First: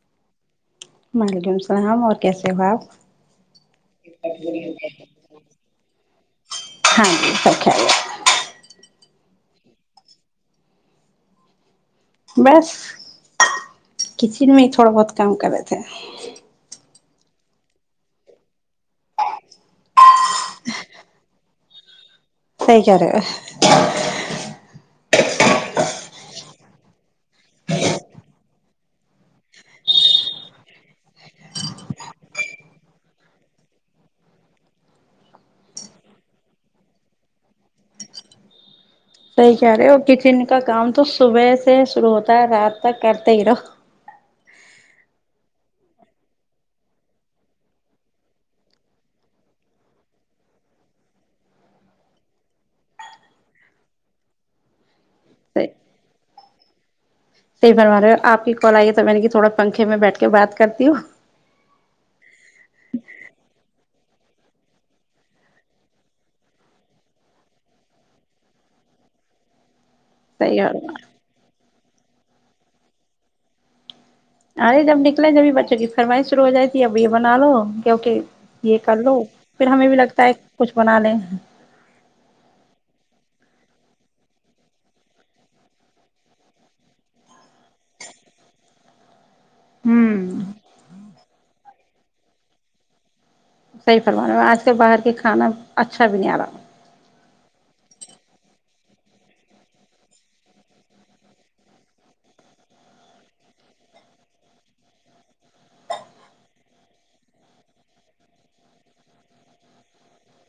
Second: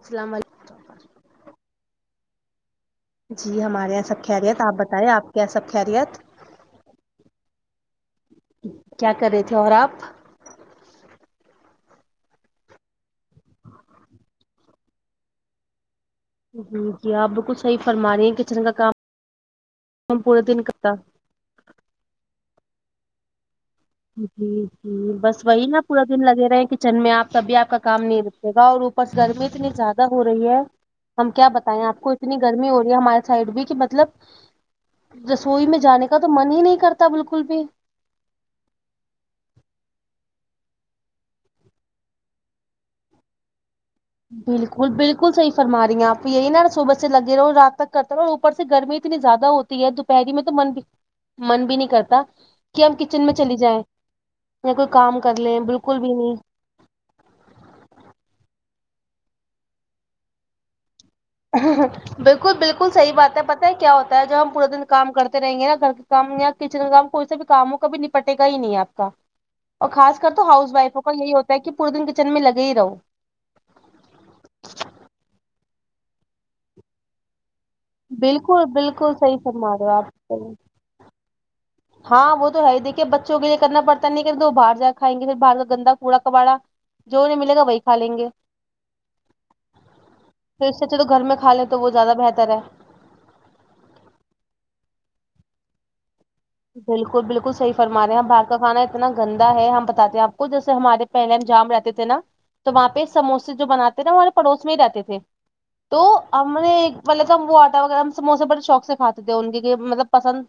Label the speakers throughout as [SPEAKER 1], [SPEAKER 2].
[SPEAKER 1] اسلام والے
[SPEAKER 2] وعلیکم السلام اور کیسے ہو آپ
[SPEAKER 1] جی ہمارے یہاں سب خیریت آپ بتائے آپ کیا یہ سب خیریت
[SPEAKER 2] ہاں جی سب خیریت
[SPEAKER 1] کیا کر رہے تھے اور آپ
[SPEAKER 2] بس کچن میں ہی تھوڑا بہت کام کرے تھے
[SPEAKER 1] جی جی آپ بالکل صحیح فرما رہی ہیں کچن کا کام پورے دن کر
[SPEAKER 2] صحیح کہہ رہے
[SPEAKER 1] جی جی بس وہی نا پورا دن لگے رہے ہیں کچن میں آپ تبھی آپ کا کام نہیں د گا اور اوپر سے گرمی اتنی زیادہ ہو رہی ہے ہم کیا بتائیں آپ کو اتنی گرمی ہو رہی ہے ہمارے سائڈ بھی کہ مطلب رسوئی میں جانے کا تو من ہی نہیں کرتا بالکل بھی
[SPEAKER 2] صحیح کہہ رہے ہو اور کچن کا کام تو صبح سے شروع ہوتا ہے رات تک کرتے ہی رہو
[SPEAKER 1] بالکل بالکل صحیح فرما رہی ہیں آپ یہی نا صبح سے لگے رہو اور رات تک کرتے رہو اور اوپر سے گرمی اتنی زیادہ ہوتی دوپہری میں تو من بھی من بھی نہیں کرتا کہ ہم کچن میں چلی جائیں یا کوئی کام کر لیں بالکل بھی نہیں
[SPEAKER 2] صحیح فرما رہے ہو آپ کی کال آئی ہے تو میں نے کہ تھوڑا پنکھے میں بیٹھ کے بات کرتی ہوں
[SPEAKER 1] اہا ہاں بالکل بالکل صحیح بات ہے پتہ ہے کیا ہوتا ہے جب ہم پورا دن کام کرتے رہیں گے نا گھر کام یا کچن کام کوئی سا بھی کاموں کاب نپٹے گا ہی نہیں ہے آپ کا اور خاص کر تو
[SPEAKER 2] صحیح اور
[SPEAKER 1] ہاؤس وائفوں کا یہی ہوتا ہے کہ پورے دن کچن میں لگے ہی رہو
[SPEAKER 2] ارے جب نکلے جبھی بچوں کی فرمائیش شرو ہو جات تی اب یہ بنا لو کیک
[SPEAKER 1] بالکل
[SPEAKER 2] یہ کر
[SPEAKER 1] بالکل
[SPEAKER 2] لو
[SPEAKER 1] صحیح
[SPEAKER 2] پھر
[SPEAKER 1] فرما رہے
[SPEAKER 2] ہمیں
[SPEAKER 1] ہو
[SPEAKER 2] بھی لگتا ہے
[SPEAKER 1] آپ
[SPEAKER 2] کچھ بنا لیں
[SPEAKER 1] ہاں وہ تو ہے دیکھیے بچوں کے لیے کرنا پڑتا نہیں کہ وہ باہر جا کائیں گے پھر باہر کا گندا کوڑا کبڑا جو انہیں ملے گا وہی کا لیں گے
[SPEAKER 2] ہوں
[SPEAKER 1] پھر سےچے تو گھر میں کھا لے تو وہ زیادہ بہتر ہے
[SPEAKER 2] صحیح فرمانے میں آج کل باہر کے کھانا اچھا بھی نہیں آ رہا
[SPEAKER 1] بالکل بالکل صحیح فرما رہیں ہم باہر کا کانا اتنا گندا ہے ہم بتاتے ہیں آپ کو جیسے ہمارے پہلے ہم جام رہتے تھے نا تو وہاں پہ سموسے جو بناتے نا وہ ہمارے پڑوس میں ہی رہتے تھے تو ہم نے ایکطلب تھا ہم وہ آٹا وغیرہ ہم سموسے بڑے شوق سے کھاتے تھے ان کی مطلب پسند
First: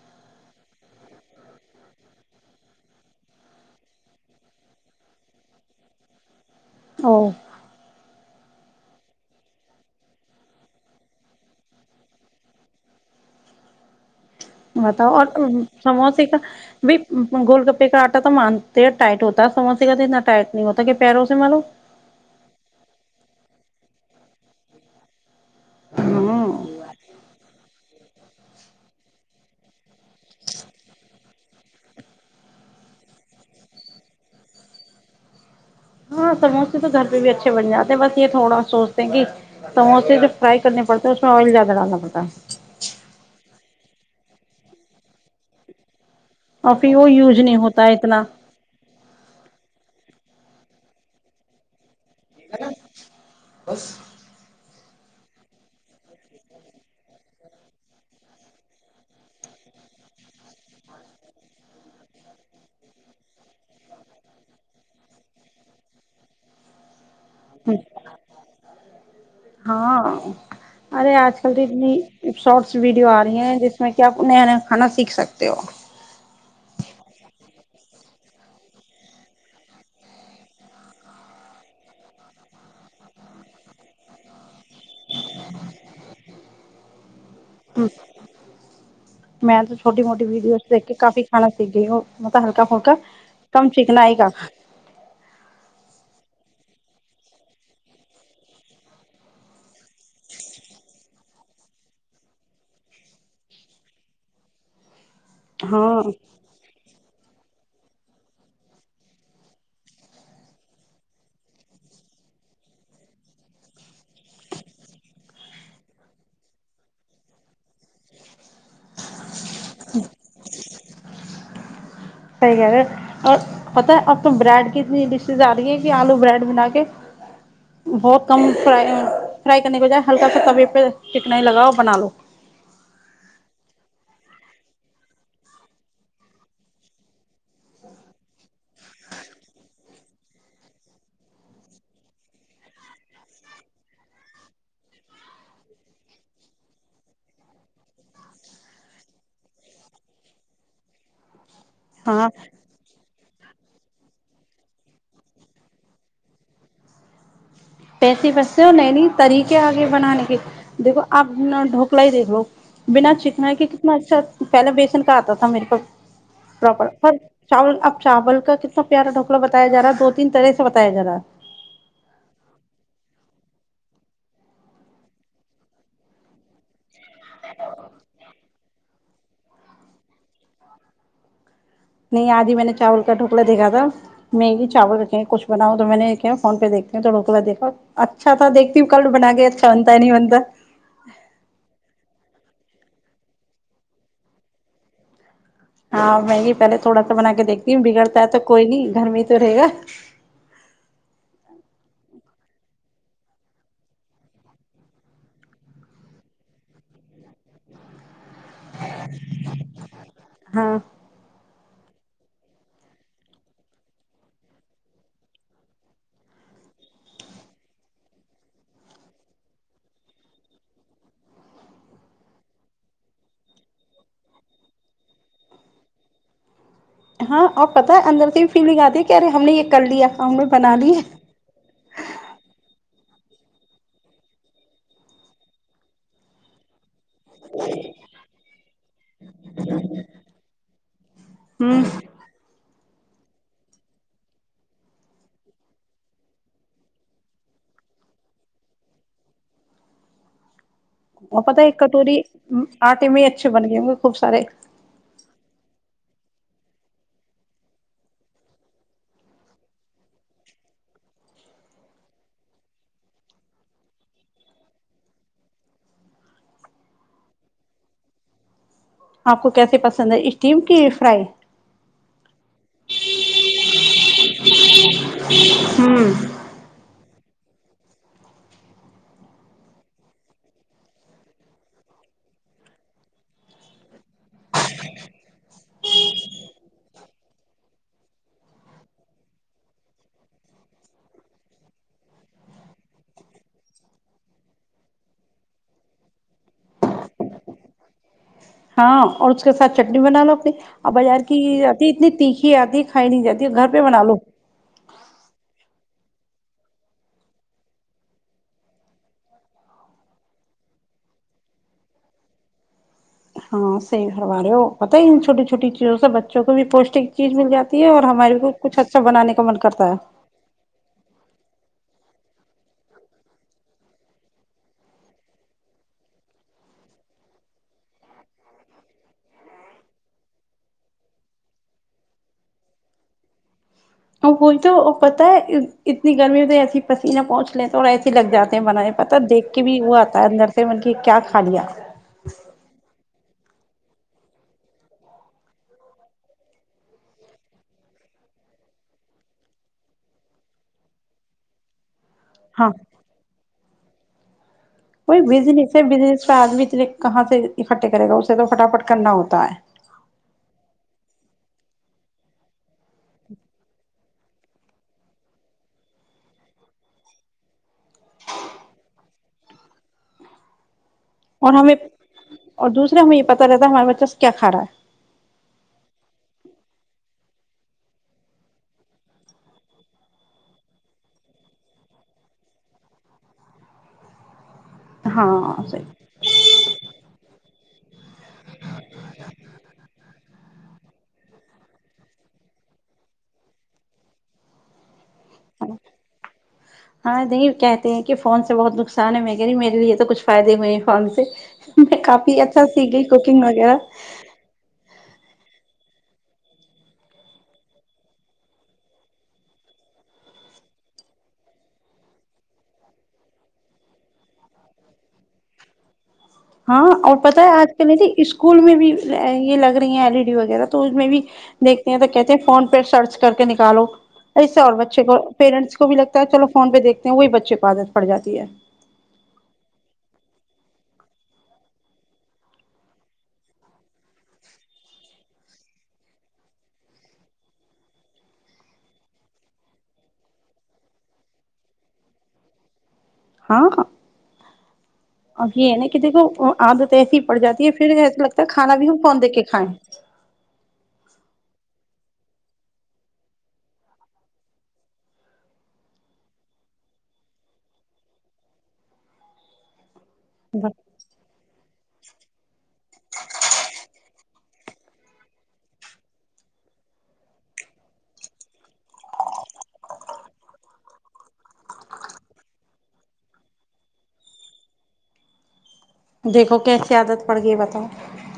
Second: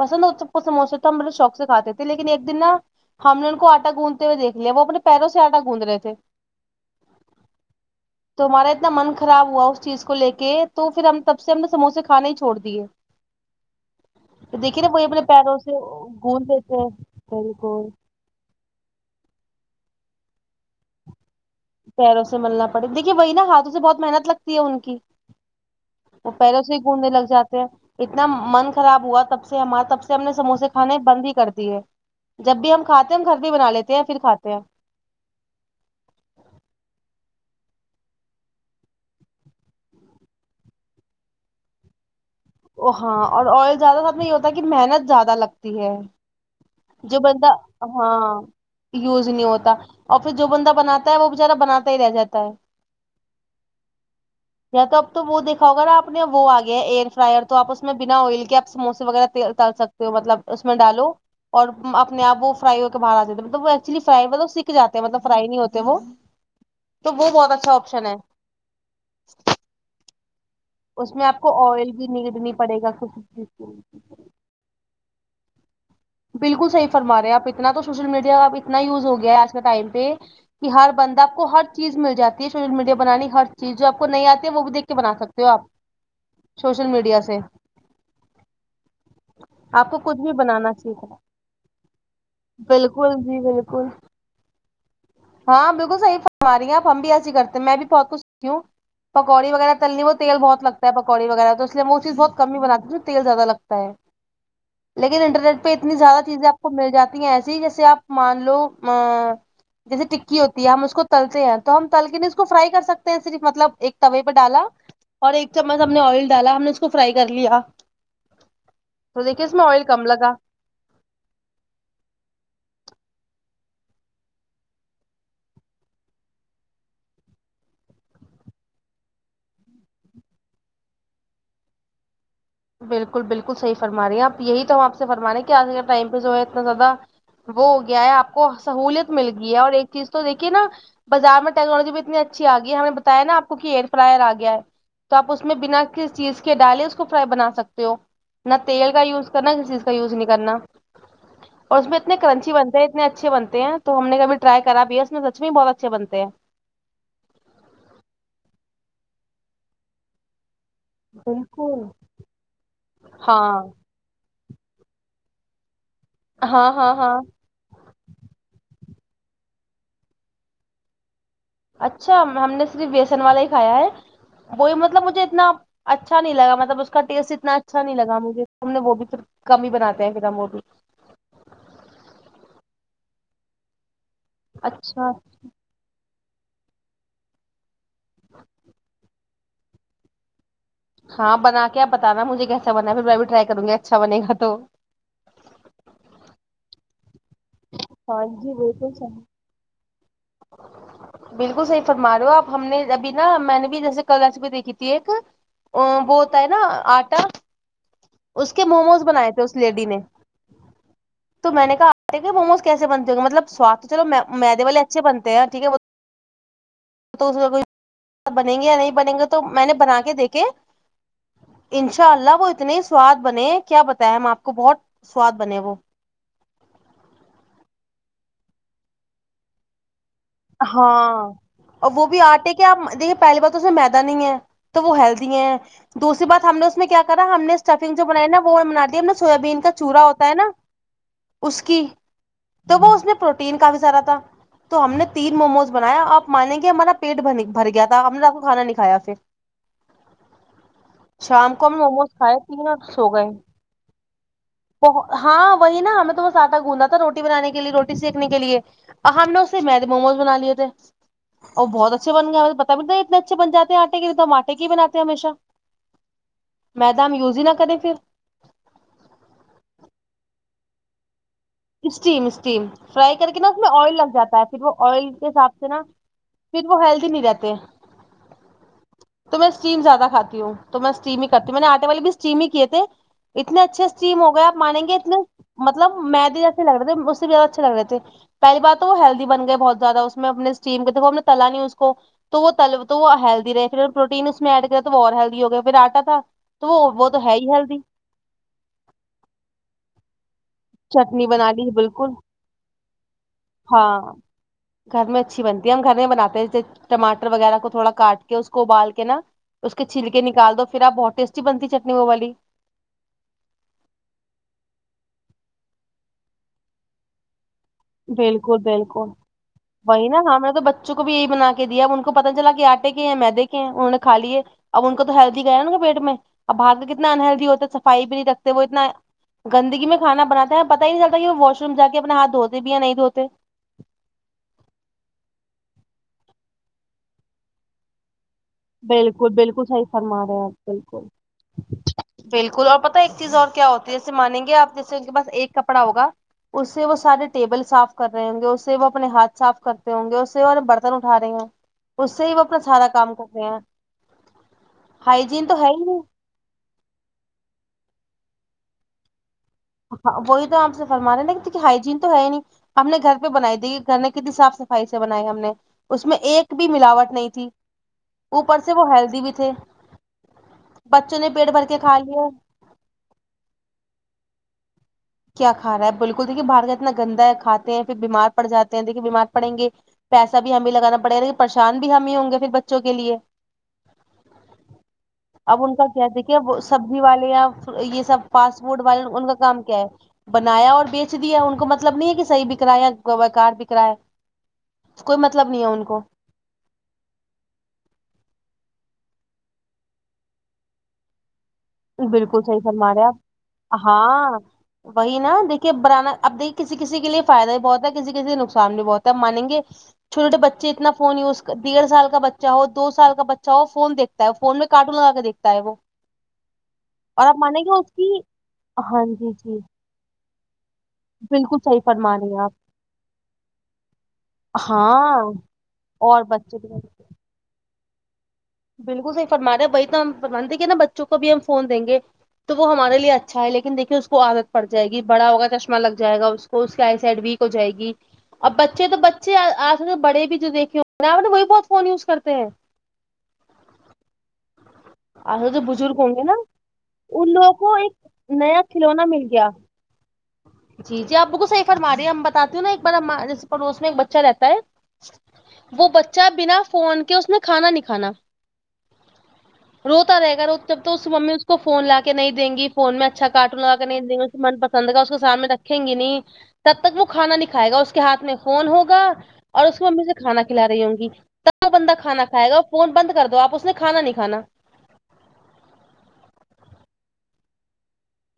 [SPEAKER 1] پسندب سموسے تو ہم لوگ شوق سے کھاتے تھے لیکن ایک دن نا ہم نے ان کو آٹا گوندتے ہوئے دیکھ لیا وہ اپنے پیروں سے آٹا گوند رہے تھے
[SPEAKER 2] او
[SPEAKER 1] تو ہمارا اتنا من خراب ہوا اس چیز کو لے کے تو پھر ہم تب سے ہم نے سموسے کھانے ہی چھوڑ دیے تو دیکھیے نا وہی
[SPEAKER 2] بتاؤ
[SPEAKER 1] اپنے
[SPEAKER 2] اور
[SPEAKER 1] پیروں سے
[SPEAKER 2] سموسے کا
[SPEAKER 1] گوند دیتے ہیں
[SPEAKER 2] بھی گول
[SPEAKER 1] بالکل
[SPEAKER 2] گپے کا تو مانتے ہیں ٹائٹ ہوتا ہے سمج سے کا تو اتنا ٹائٹ نہیں ہوتا کہ پیروں سے م لو
[SPEAKER 1] پیروں سے ملنا پڑے دیکھیے بھ نااتھ سے بہت محنت لگتی ہے ان کی وہ
[SPEAKER 2] ہاں
[SPEAKER 1] پہلوں سے ہی گھومنے لگ جاتے ہیں اتنا من خراب ہوا تب سے ہمار تب سے ہم نے سموسے کھانے بند ہی کر دیے جب بھی ہم کھاتے ہیں ہم گھر بھی بنا لیتے ہیں پھر کھاتے ہیں
[SPEAKER 2] ہاں سموسے تو گھر پہ بھی اچھے بن جاتے ہیں بس یہ تھوڑا سوچتے ہیں کہ سموسے جب فرائی کرنے پڑتے ہے اس میں آئل زیادہ ڈالنا پڑتا ہے
[SPEAKER 1] ا ہاں اور آئل زیادہ سب میں یہ ہوتا ہے کہ محنت زیادہ لگتی ہے
[SPEAKER 2] اور پھر وہ
[SPEAKER 1] جو
[SPEAKER 2] یوز
[SPEAKER 1] بندہ
[SPEAKER 2] نہیں ہوتا ہے
[SPEAKER 1] ہاں
[SPEAKER 2] اتنا
[SPEAKER 1] یوز نہیں ہوتا اور پھر جو بندہ بناتا ہے وہ بچارا بناتا ہی رہ جاتا ہے
[SPEAKER 2] بس
[SPEAKER 1] یا تو اب تو وہ دیککھاؤگا نا آ نے وہ آگیا ہے ایئر فرائر تو آپ اس میں بنا آئل کے آپ سموسے وغیرہ ڈال سکتے ہو مطلب اس میں ڈالو اور اپنے آپ وہ فرائی ہو کے باہر جے ہیں مطب وہ ایکچولی فرائی مطلب سکھ جے ہیں مطلب فرائی نہیں ہوتے وہ تو وہ بہت اچھا آپشن ہے
[SPEAKER 2] ہاں
[SPEAKER 1] اس
[SPEAKER 2] ارے
[SPEAKER 1] میں
[SPEAKER 2] آج
[SPEAKER 1] آپ
[SPEAKER 2] کل
[SPEAKER 1] کو
[SPEAKER 2] تو
[SPEAKER 1] آئل
[SPEAKER 2] اتنی
[SPEAKER 1] بھی نیڈ نہیں
[SPEAKER 2] شارٹس
[SPEAKER 1] پڑے گا
[SPEAKER 2] ویڈیو
[SPEAKER 1] کسی
[SPEAKER 2] آ رہی
[SPEAKER 1] چیز
[SPEAKER 2] ہیں جس میں
[SPEAKER 1] کی
[SPEAKER 2] کہ آپ نیا نیا کھانا سیکھ سکتے ہو
[SPEAKER 1] بالکل صحیح فرمارہے آپ اتنا تو سوشل میڈیا کا اب اتنا یوز ہو گیا ہے آج کے ٹائم پہ کہ ہر بندہ آپ کو ہر چیز مل جاتی ہے سوشل میڈیا بنانی ہر چیز جو آپ کو نہیں آتی ہے وہ بھی دیک کے بنا سکتے ہو آپ سوشل میڈیا سے
[SPEAKER 2] میں تو
[SPEAKER 1] آپ کو
[SPEAKER 2] چھوٹی
[SPEAKER 1] کچھ
[SPEAKER 2] موٹی
[SPEAKER 1] بھی
[SPEAKER 2] وڈیوز
[SPEAKER 1] بنانا
[SPEAKER 2] دیکھی
[SPEAKER 1] سیکھنا
[SPEAKER 2] کافی کھانا سیکھ گئی وہ مطلب ہلکا فھلکا
[SPEAKER 1] بالکل جی
[SPEAKER 2] کم
[SPEAKER 1] بالکل
[SPEAKER 2] چکنائی کا
[SPEAKER 1] ہاں بالکل صحیح فرما آ رہی آپ ہم بھی ایسی کرتے ہیں میں بھی بہت کچھ سیکھتی ہوں پکوڑی وغیرہ تلنی وہ تیل بہت لگتا پکوڑ وغیرہ تو اسے میں وہیز بہت ک ہی بناتی ہوں تو تیل زیادہ لگتا ہے لیکن انٹرنیٹ پہ اتنی
[SPEAKER 2] ہاں
[SPEAKER 1] زیادہ چیزیں آپ کو مل جاتی ہیں ایسیے ہی جیسے آپ مان لو جیسے ٹکی ہوتی ہے ہم اس کو تلتے ہیں تو ہم تل کے نہیں اس کو فرائی کر سکتے ہیں صرف مطلب ایک توے پہ ڈالا اور ایک چمچ ہم نے آئل ڈالا ہم نے اس کو فرائی کر لیا تو دیکھیے اس میں آئل کم لگا
[SPEAKER 2] صحیح کہہ رہے اور پتا ہے اب تو بریڈ کی اتنی ڈشز آ رہی ہے کہ آلو بریڈ بنا کے بہت کم فرائی فرائی کرنے کے بجائے ہلکا سا توی پہ ٹکن لگاؤ اور بنا لو
[SPEAKER 1] بالکل بالکل صحیح فرما رہی ہیں آپ یہی تو ہم آپ سے فرماے ہیں کہ آج ٹائم پہ جو ہے اتنا زیادہ وہ ہو گیا ہے آپ کو سہلیت مل گئی ہے اور ایک چیز تو دیکھیے نا بازار میں ٹیکنالوجی بھی اتنی اچھی آ گی ہم نے بتایا نا آپ کو کہ ایئر فرائر گیا ہے تو آپ اس میں بنا کس چیز کے ڈالیں اس کو فرائی بنا سکتے ہو نہ تیل کا یوز کرنا کسی چیز کا یوز نہیں کرنا اور اس میں اتنے
[SPEAKER 2] ہاں
[SPEAKER 1] کرنچی بنتے ہیں اتنے اچھے بن ہیں تو ہم نے کبھی ٹرائی کرا ہے اس میں سچ بھی بہت اچھے بنتے ہیں
[SPEAKER 2] پیسے بچتے ہو اور نئے نئے طریقے آگے بنانے کے دیکھو آپ
[SPEAKER 1] بالکل
[SPEAKER 2] ڈھوکلا ہی دیکھ لو بنا
[SPEAKER 1] ہاں
[SPEAKER 2] چکھنا کے اچھا پہلے بیسن کا آتا تھا میرے کو
[SPEAKER 1] ہاں ہاں
[SPEAKER 2] پراپر
[SPEAKER 1] ہاں
[SPEAKER 2] چاول اب چاول کا کتنا پیارا ڈھوکلا بتایا جا رہا ہے دو تین طرح سے بتایا جا رہا ہے
[SPEAKER 1] اچھا ہم نے صرف بیسن والا ہی کھایا ہے وہی مطلب مجھے اتنا اچھا نہیں لگا مطلب کا ٹیسٹ سے اتنا اچھا نہیں لگا مجھے ہم نے وہ بھی کم ہی بناتے ہیں پھر ہم وہ بھی
[SPEAKER 2] نہیں آج ہی میں نے چاول کا ڈھوکلا دیکھا تھا میں ہی چاول
[SPEAKER 1] اچھا
[SPEAKER 2] کچھ بناؤں تو میں نے کیا فون پہ دیکھ ڈھوکلا دیکھا اچھا تھا دیکھتی ہوں کل بنا کے اچھا بنتا ہے نہیں بنتا
[SPEAKER 1] ہاں بنا کے آپ بتانا مجھے کیسا بنا ہے پھر میں بھی ٹرائی کروں گی اچھا بنے گا تو
[SPEAKER 2] ہاں میں یہ پہلے تھوڑا سا بنا کے دیکھتی ہوں بگڑتا
[SPEAKER 1] ہاں
[SPEAKER 2] ہے تو
[SPEAKER 1] جی
[SPEAKER 2] کوئی نہیں
[SPEAKER 1] بالکل
[SPEAKER 2] گھر میں ہی
[SPEAKER 1] صحیح
[SPEAKER 2] تو رہے گا
[SPEAKER 1] بالکل صحیح فرما رہے ہو آپ ہم نے ابھی نا میں نے بھی جیسے کل ریسیپی دیکھی تھی ایک ا وہ ہوتا ہے نہ آٹا اس کے موموز بنائے تھے اس لیڈی نے
[SPEAKER 2] ہاں
[SPEAKER 1] تو میں نے کہا آٹا کے موموز کیسے بنتے ہو گے مطلب سواد تو چلو میدے والے اچھے بنتے ہیں ٹھیک ہے تو اس بنیں گے یا نہیں بنیں گے تو میں نے بنا کے دیکھے انشاء اللہ وہ اتنے ہی سواد بنے کیا بتائے ہم آپ کو بہت سواد بنے وہ
[SPEAKER 2] ہاں اور پتہ ہے اندر سے بھی فیلنگ آتی ہے کہ ارے ہم نے یہ کر لیا ہم نے بنا لی
[SPEAKER 1] ہاں اور وہ بھی آٹے کیا آپ دیکھے پہلی بار تو اس میں میدا نہیں ہے تو وہ ہیلدی ہے دوسری بات ہم نے اس میں کیا کرا ہم نے اسٹفنگ جو بنائی نا وہ بنا دیا ہم نا سویابین کا چورا ہوتا ہے نا اس کی
[SPEAKER 2] ہوں
[SPEAKER 1] تو وہ اس میں پروٹین کافی زدہ تھا تو ہم نے تین موموز بنایا آپ مانیں گے ہمارا پیٹ بھر گیا تھا ہم نے رات کو کھانا نہیں کھایا پھر
[SPEAKER 2] اور
[SPEAKER 1] شام
[SPEAKER 2] پتہ ہے
[SPEAKER 1] کو
[SPEAKER 2] ایک
[SPEAKER 1] ہم موموز
[SPEAKER 2] کٹوری
[SPEAKER 1] کھائے تھے اور سو
[SPEAKER 2] آٹے
[SPEAKER 1] گئے
[SPEAKER 2] میں اچھے بن گئے ہوں گے خوب سارے
[SPEAKER 1] ہاں وہی نا ہمیں تو بس آٹا گھندنا تھا روٹی بنانے کے لیے روٹی سیک نے کے لیے ہم نے اس سے مید موموز بنا لیے تھے اور بہت اچھے بنگے ہمیں پتا بھی نہیں اتنے اچھے بنجاتے آٹے کے تو ہم آٹے کی بناتے ہمیشہ میدہ ہم یوز ہی نہ کریں پھر
[SPEAKER 2] آپ کو کیسے پسند ہے اسٹیم کی فرائی
[SPEAKER 1] اسٹیم اسٹیم فرائی کر کے نا اس میں آئل لگ جاتا ہے پھر وہ آئل کے حساب سے نا
[SPEAKER 2] ہوں
[SPEAKER 1] پھر وہ ہیلدی نہیں رہتے تو میں اسٹیم زیادہ کھاتی ہوں تو میں اسٹیم ہی کرتی ہوں میں نےاٹے والے بھی اسٹیم ہی کیے تھے اتنے اچھے اسٹیم ہو گئے آپ مانیں گے اتنے مطلب میدے جے سے لگ رہے تھے اس سے بھی زیادہ اچھے لگ رہ تھے پہلی بات تو وہ ہیلدی بن گئے بہت زیادہ اس میں اپنے اسٹیم دھو ہم نے تلا نہیں اس کو تو وہ تلب تو وہ ہیلدی رہے پھر پروٹین اس میں ایڈ کر تو وہ اور ہیلدی ہو گیا پھر آٹا تھا تو وہ وہ تو ہے ہی ہیلدی
[SPEAKER 2] ہاں اور اس کے ساتھ چٹنی بنا لو اپنی ا بازار
[SPEAKER 1] چٹنی
[SPEAKER 2] کی
[SPEAKER 1] بنا لی
[SPEAKER 2] آتی ہے
[SPEAKER 1] بالکل
[SPEAKER 2] اتنی تیکھی آتی ہے کھائی نہیں جاتی ہے گھر پے
[SPEAKER 1] ہاں
[SPEAKER 2] بنا لو
[SPEAKER 1] گھر میں اچھی بنتی ہے ہم گھر میں بناتے ٹماٹر وغیرہ کو تھوڑا کاٹ کے اس کو ابال کے نا اس کے چھلکے نکال دو پھر آپ بہت ٹیسٹی بنتی چٹنی وہ والی
[SPEAKER 2] ہاں سی پھروارے ہو پتہ ہی ان چھوٹی چھوٹی چیزوں سے بچوں کو بھی پوشٹک چیز مل جاتی ہے اور ہماریے کو کچھ اچھا بنانے کا من کرتا ہے
[SPEAKER 1] ہاں ہاں میں تو بچ چوں کو بھی یہی بنا کے دیا ا ان کو پتہ چلا کہ آٹے کے ہیں میدے کے ہیں انہوں نے کھالئے اب ان کو تو ہیلدی گیا نا و پیٹ میں اب بھاگ کے کتنا انہلدی ہوتے صفائی بھی نہیں رکھتے وہ اتنا گندگی میں کھانا بناتے ہیں پتہ ہی نہیں چلتا کی وہ واش روم جا کے اپنے ہاتھ دھوتے بھی یا نہیں دھوتے
[SPEAKER 2] اور وہی تو پتا ہے اتنی گرمی ہوتی ہے ایس پسینہ پہنچ لے تو اور ایسے لگ جاتے ہیں بنے پتا
[SPEAKER 1] بالکل
[SPEAKER 2] دیکھ کے
[SPEAKER 1] بالکل
[SPEAKER 2] بھی
[SPEAKER 1] صحیح
[SPEAKER 2] وہ آتا
[SPEAKER 1] فرما
[SPEAKER 2] ہے
[SPEAKER 1] رہے ہیں
[SPEAKER 2] اندر سے
[SPEAKER 1] آپ
[SPEAKER 2] وہ اتا ہے کے
[SPEAKER 1] بالکل
[SPEAKER 2] کیا کھا لیا
[SPEAKER 1] بالکل اور پتہ ہے ایک چیز اور کیا ہوتی ہے جیسے مانیں گے آپ جیسے اسکے پاس ایک کپڑا ہوگا اس سے وہ سارے ٹیبل صاف کر رہے ہوں گے اس سے وہ اپنے ہاتھ صاف کرتے ہوں گے اس سے وہ برتن اٹھا رہے ہے اس سے ہی وہ اپنا
[SPEAKER 2] ہاں
[SPEAKER 1] سارا کام کر رہے ہیں
[SPEAKER 2] وہی
[SPEAKER 1] ہائجین تو
[SPEAKER 2] بزنس ہے
[SPEAKER 1] ہی نہیں
[SPEAKER 2] بزنس پے آدمی اتنے کہاں سے اکٹھے کرے گا اسے تو فٹا فٹ کرنا ہوتا ہے
[SPEAKER 1] ہاں وہی تو آپ سے فرما رہے ہیں نا کیونکی ہائیجین تو ہے ہی نہیں ہم نے گھر پے بنائی دیھی گھر نے کتنی صاف صفائی سے بنائی ہم نے اس میں ایک بھی ملاوٹ نہیں تھی اوپر سے وہ ہیلدی بھی تھے بچوں نے پیٹ
[SPEAKER 2] اور
[SPEAKER 1] بھر
[SPEAKER 2] ہمیں
[SPEAKER 1] کے کھا لیے
[SPEAKER 2] اور دوسرا ہمے یے پتہ رہتا ہے ہمارے بچہ سے کیا کھارہا ہے
[SPEAKER 1] کیا کھا رہا ہے بالکل دیکے بھار کا اتنا گندا ہے کھاتے ہیں پھر بیمار پڑ جاتے ہیں دیکے بیمار پڑیں گے پیسہ بھی ہمیں لگانا پڑے گا پریشان بھی ہم ہی ہوں گے پھر بچوں کے لیے اب
[SPEAKER 2] ہاں
[SPEAKER 1] ان کا
[SPEAKER 2] صحیح
[SPEAKER 1] کیا دیک کیا سبزی والے یا یے سب فاسٹ فوڈ والے ان کا کام کیا ہے بنایا اور بیچ دیا ان کو مطلب نہیں ہے کہ صحیح بک رہا ہے یا بے کار بک رہا ہے کوئی مطلب نہیں ہے ان کو
[SPEAKER 2] ہاں نہیں کہتے ہیں کہ فون سے بہت نقصان ہے میں کہی میرے لیے تو کچھ فائدے ہوئے ہیں فون سے میں کافی
[SPEAKER 1] بالکل صحیح
[SPEAKER 2] اچھا سیکھ
[SPEAKER 1] فرما رہے
[SPEAKER 2] گیئی
[SPEAKER 1] ہیں
[SPEAKER 2] کوکنگ وغیرہ
[SPEAKER 1] آپ ہاں وہی نا دیکھیے بنانا اب دیکے کسی کسی کے لیے فائدہ بھی بہتتا ہے کسی کسی نقصان بھی بہتتا ہے مانیں گے چھوٹے بچے اتنا فون یوز ڈیڑھ سال کا بچ ہو ہے دو سال کا بچہ ہو فون دیکھ تا ہے فون میں کارٹون لگا کے دیکتا ہے وہ
[SPEAKER 2] ہاں اور
[SPEAKER 1] آپ
[SPEAKER 2] پتہ ہے
[SPEAKER 1] مانیں
[SPEAKER 2] آج
[SPEAKER 1] گے
[SPEAKER 2] کل
[SPEAKER 1] اس
[SPEAKER 2] یے
[SPEAKER 1] کی
[SPEAKER 2] اسکول میں بھی
[SPEAKER 1] ہاں جی
[SPEAKER 2] یے
[SPEAKER 1] جی
[SPEAKER 2] لگ رہی ہیں ایل ای ڈی وغیرہ تو اس میں بھی
[SPEAKER 1] بالکل صحیح
[SPEAKER 2] دیکھتے ہیں تو
[SPEAKER 1] فرما رہی
[SPEAKER 2] کہتے ہیں
[SPEAKER 1] آپ
[SPEAKER 2] فون پے سرچ کر کے نکالو اس سے اور بچے کو
[SPEAKER 1] ہاں
[SPEAKER 2] پیرنٹس کو بھی لگتا
[SPEAKER 1] اور
[SPEAKER 2] ہے چلو
[SPEAKER 1] بچے
[SPEAKER 2] فون پے
[SPEAKER 1] بھی
[SPEAKER 2] دیکتے ہیں وہی بچے کو عادت پڑ جاتی ہے
[SPEAKER 1] بالکل صح فرما ہے وہی تو ہم فرمان دے گے نا بچوں کو بھی ہم فون دیں گے تو وہ ہمارے اچھا ہے لیکن دیکھیے اس کو عادت پڑ جائے گی بڑا ہوگا چشمہ لگ جائے گا اس کو تو اس کی آئیسائڈ ویک ہو جائے گی اب بچے تو بچے آج کل بڑے بھی جو دیکھے ہو آپ نے وہی بہت فون یوز کرتے ہیں
[SPEAKER 2] ہاں
[SPEAKER 1] آج
[SPEAKER 2] اب
[SPEAKER 1] کل جو
[SPEAKER 2] یے ہے نا کی
[SPEAKER 1] بزرگ ہوں گے
[SPEAKER 2] دیکو عادت ایسی ہی
[SPEAKER 1] ان
[SPEAKER 2] پڑ
[SPEAKER 1] لوگوں
[SPEAKER 2] جاتی ہے
[SPEAKER 1] کو
[SPEAKER 2] پھر ایسا
[SPEAKER 1] ایک
[SPEAKER 2] لگتا ہے
[SPEAKER 1] نیا
[SPEAKER 2] کھانا بھی ہم
[SPEAKER 1] کھلونا
[SPEAKER 2] فون
[SPEAKER 1] مل
[SPEAKER 2] دیکھ کے
[SPEAKER 1] گیا
[SPEAKER 2] کھائیں
[SPEAKER 1] جی جی آپ بالکل صحی فرمار رہی ہیں ہم بتاتی ہوں نا ایک بار ہم جیسے پڑوس میں ایک بچہ رہتا ہے وہ بچہ بنا فون کے اس نے کھانا نہیں کھانا روتا رہے گا روت اب تو ممی اس کو فون لا کے نہیں د گی فون میں اچھا کارٹون لگا کے نہیں دیں گے من پس سند کا اس کو سامنے رکھیں گی نہیں تب تک وہ کھانا نہیں کھائے گا اس کے ہاتھ میں فون ہوگا اور اس کو ممی سے کھانا کھلا رہی ہوں گی تب وہ بندہ کھانا کھائے گا وہ فون بند کر دو آپ اس نے کھا نہیں کھانا
[SPEAKER 2] دیکھو کیسی عادت پڑ گی بتاؤ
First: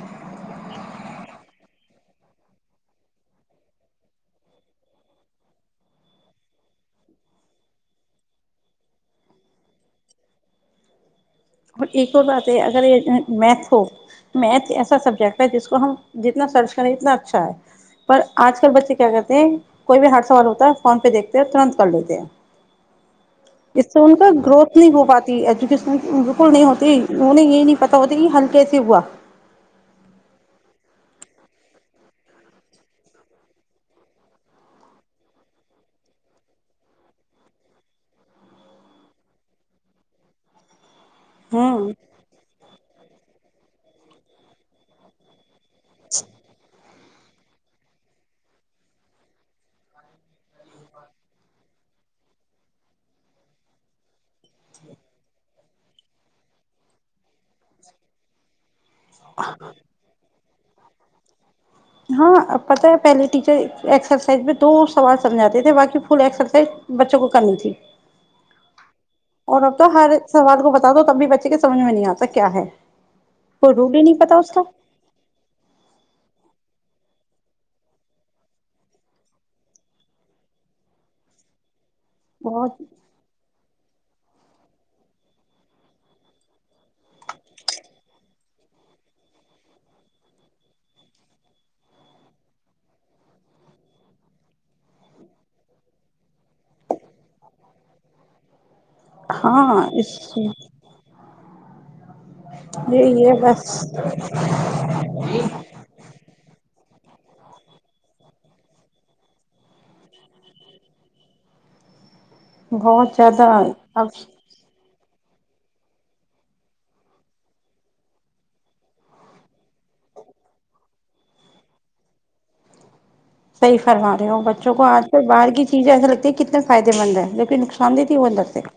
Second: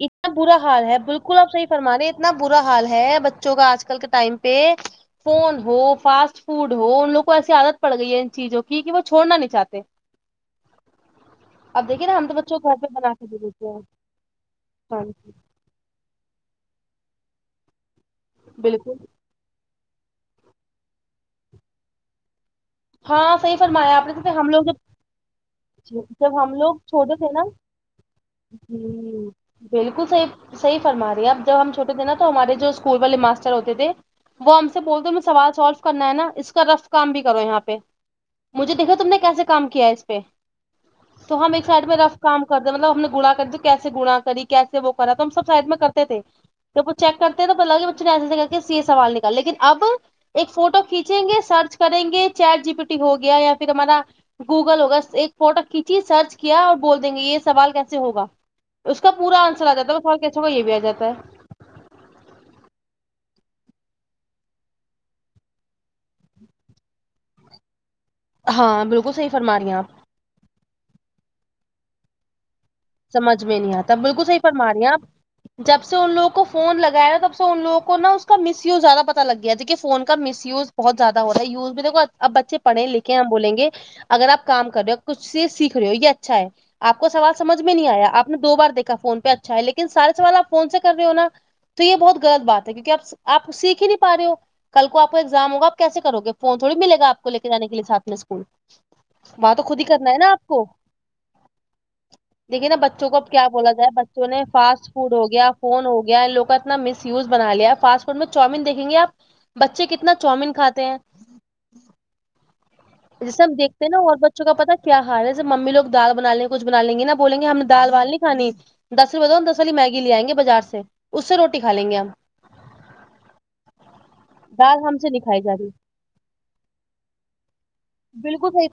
[SPEAKER 1] اتنا برا حال ہے بالکل آپ صحیح فرما رہے اتنا برا حال ہے بچوں کا آج کل کے ٹائم پے فون ہو فاسٹ فوڈ ہو ان لوگ کو ایسی عادت پڑ گئی ہے ان چیجوں کی کی وہ چھوڑنا نہیں چاہتے
[SPEAKER 2] اور
[SPEAKER 1] اب دیکھیے
[SPEAKER 2] ایک
[SPEAKER 1] نا
[SPEAKER 2] اور
[SPEAKER 1] ہم تو
[SPEAKER 2] بات ہے
[SPEAKER 1] بچوں کو گھر
[SPEAKER 2] اگر
[SPEAKER 1] پہ بنا کے دے دیتے
[SPEAKER 2] میتھ
[SPEAKER 1] ہیں
[SPEAKER 2] ہو میتھ ایسا
[SPEAKER 1] ہاں
[SPEAKER 2] سبجیکٹ ہے جس کو ہم جتنا سرچ کریں اتنا اچھا ہے پر آج کل بچے
[SPEAKER 1] بالکل
[SPEAKER 2] کیا کرتے کوئی بھی ہارڈ سوال ہوتا ہے فون پے دیکتے ہیں ترنت کر لیتے ہیں
[SPEAKER 1] ہاں صحیح
[SPEAKER 2] اس
[SPEAKER 1] فرمایا
[SPEAKER 2] سے
[SPEAKER 1] آپ نے
[SPEAKER 2] ان
[SPEAKER 1] جیسے
[SPEAKER 2] کا
[SPEAKER 1] ہم لوگ
[SPEAKER 2] گروتھ نہیں ہو پاتی ایجوکیشن
[SPEAKER 1] جب جب ہم
[SPEAKER 2] نہیں
[SPEAKER 1] لوگ
[SPEAKER 2] ہوتی
[SPEAKER 1] چھوٹے تھے نا
[SPEAKER 2] انہیں یے نہیں پتا ہوتا کی ہل کسے ہوا
[SPEAKER 1] جی بالکل صحیح فرمای ہے اب جب ہم چھوٹے تھے نا تو ہمارے جو اسکول والے ماسٹر ہوتے تھے وہ ہم سے بول تے ہمے سوال سولو کرنا ہے نا اس کا رف کام بھی کرو یہاں پے پے مجھے دیکھا تم نے کیسے کام کیا اس پے تو ہم ایک سائڈ
[SPEAKER 2] ہوں
[SPEAKER 1] میں رف کام کر دے مطلب ہم نے گنا کر تو کیسے گنا کری کیسے وہ کرا تو ہم سب سائڈ میں کرتے تھے چیک کرتے ہیں تو پتا لگا کہ بچے نے ایسے کر کے یے سوال نکال لیکن اب ایک فوٹو کھینچیں گے سرچ کریں گے چیٹ جی پی ٹی ہو گیا یا فیر ہمارا گوگل ہوگا ایک فوٹو کھینچی سرچ کیا اور بول دیں گے یے سوال کیسے ہوگا اس کا پورا آنسر آجاتا ہے وہ سالو کیسے ہوا یہ بھی آ جاتا ہے
[SPEAKER 2] ہاں اب پتا ہے پہلے ٹیچر ایکسرسائز میں دو سوال سمجھاتے تھے باقی فل ایکسرسائز بچوں کو کرنی تھی
[SPEAKER 1] ہاں بالکل صحیح فرما
[SPEAKER 2] اور
[SPEAKER 1] رہی ہیں
[SPEAKER 2] اب تو
[SPEAKER 1] آپ
[SPEAKER 2] ہر سوال کو بتادو تب بھی بچے کے سمجھ میں نہیں آتا کیا ہے
[SPEAKER 1] سمجھ میں نہیں
[SPEAKER 2] کوئی
[SPEAKER 1] آتا
[SPEAKER 2] رول ہی
[SPEAKER 1] بالکل
[SPEAKER 2] پتا
[SPEAKER 1] صحیح
[SPEAKER 2] اس کا
[SPEAKER 1] فرما رہے ہیں آپ جب سے ان لوگوں کو فون لگایا تھا تب سے ان لوگوں کو نا اس کا مس یوز زیادہ پتا لگ گیا تھا کی فون کا مس یوز بہت زیادہ ہو رہا یوز دیکھو اب بچے
[SPEAKER 2] بہت
[SPEAKER 1] پڑے لے ہم بولیں گے اگر آپ کام کر رہے ہو کچھ سے سیکھ رہے ہو یے اچھا ہے آپ کو سوال سمج میں نہیں آیا آپ نے دو بار دیکا فون پے اچھا ہے لیکن سارے سوال آپ فون سے کر رہے ہو نا تو یے بہت غلط بات ہے کیونکی آپ آپ سیکھ ہی نہیں پا رہے ہو کل کو آپ کو ایگزام ہوگا آپ کیسے کرو گے فون تھوڑی ملے گا آپ کو لے کے جا کے لیے ساتھ میں اسکول وہاں تو خود ہی
[SPEAKER 2] ہاں
[SPEAKER 1] کرنا ہے نا
[SPEAKER 2] اس
[SPEAKER 1] آپ کو دیکھیے نا
[SPEAKER 2] لیے
[SPEAKER 1] بچوں کو اب
[SPEAKER 2] یہ
[SPEAKER 1] کیا
[SPEAKER 2] بس
[SPEAKER 1] بولا جائے بچوں نے فاسٹ فوڈ ہو گیا فون ہو گیا ان لوگ کا نا مس یوز بنا لیا ہے فاسٹ فوڈ میں چاؤمین دیکھیں گے آپ بچے کتنا چاؤمین کاتے ہیں
[SPEAKER 2] بہت
[SPEAKER 1] جیسے
[SPEAKER 2] زیادہ
[SPEAKER 1] ہم دیکھتے ہیں نا
[SPEAKER 2] اب
[SPEAKER 1] اور بچ بچوں کا پتا کیا حال ہے جب ممی دال بنا لیں گی کچھ بنا لیں گیا بولیں گے ہم نے دال وال نہیں کھانی دس روپے دس وال بتاؤ دس والی میگی لے آئیں گے بازار سے اس سے روٹی کھا لیں گے ہم
[SPEAKER 2] صحیح فرما رہے ہیں اور بچوں کو
[SPEAKER 1] دال ہم
[SPEAKER 2] آج
[SPEAKER 1] سے نہیں
[SPEAKER 2] کل
[SPEAKER 1] کھائی
[SPEAKER 2] باہر
[SPEAKER 1] جا
[SPEAKER 2] کی
[SPEAKER 1] رہی
[SPEAKER 2] چیجے ایسے لگتی ہے کتنے فائدے مند ہے لیکن نقصان دیتی ہے وہ اندر
[SPEAKER 1] بالکل
[SPEAKER 2] سے
[SPEAKER 1] صحیح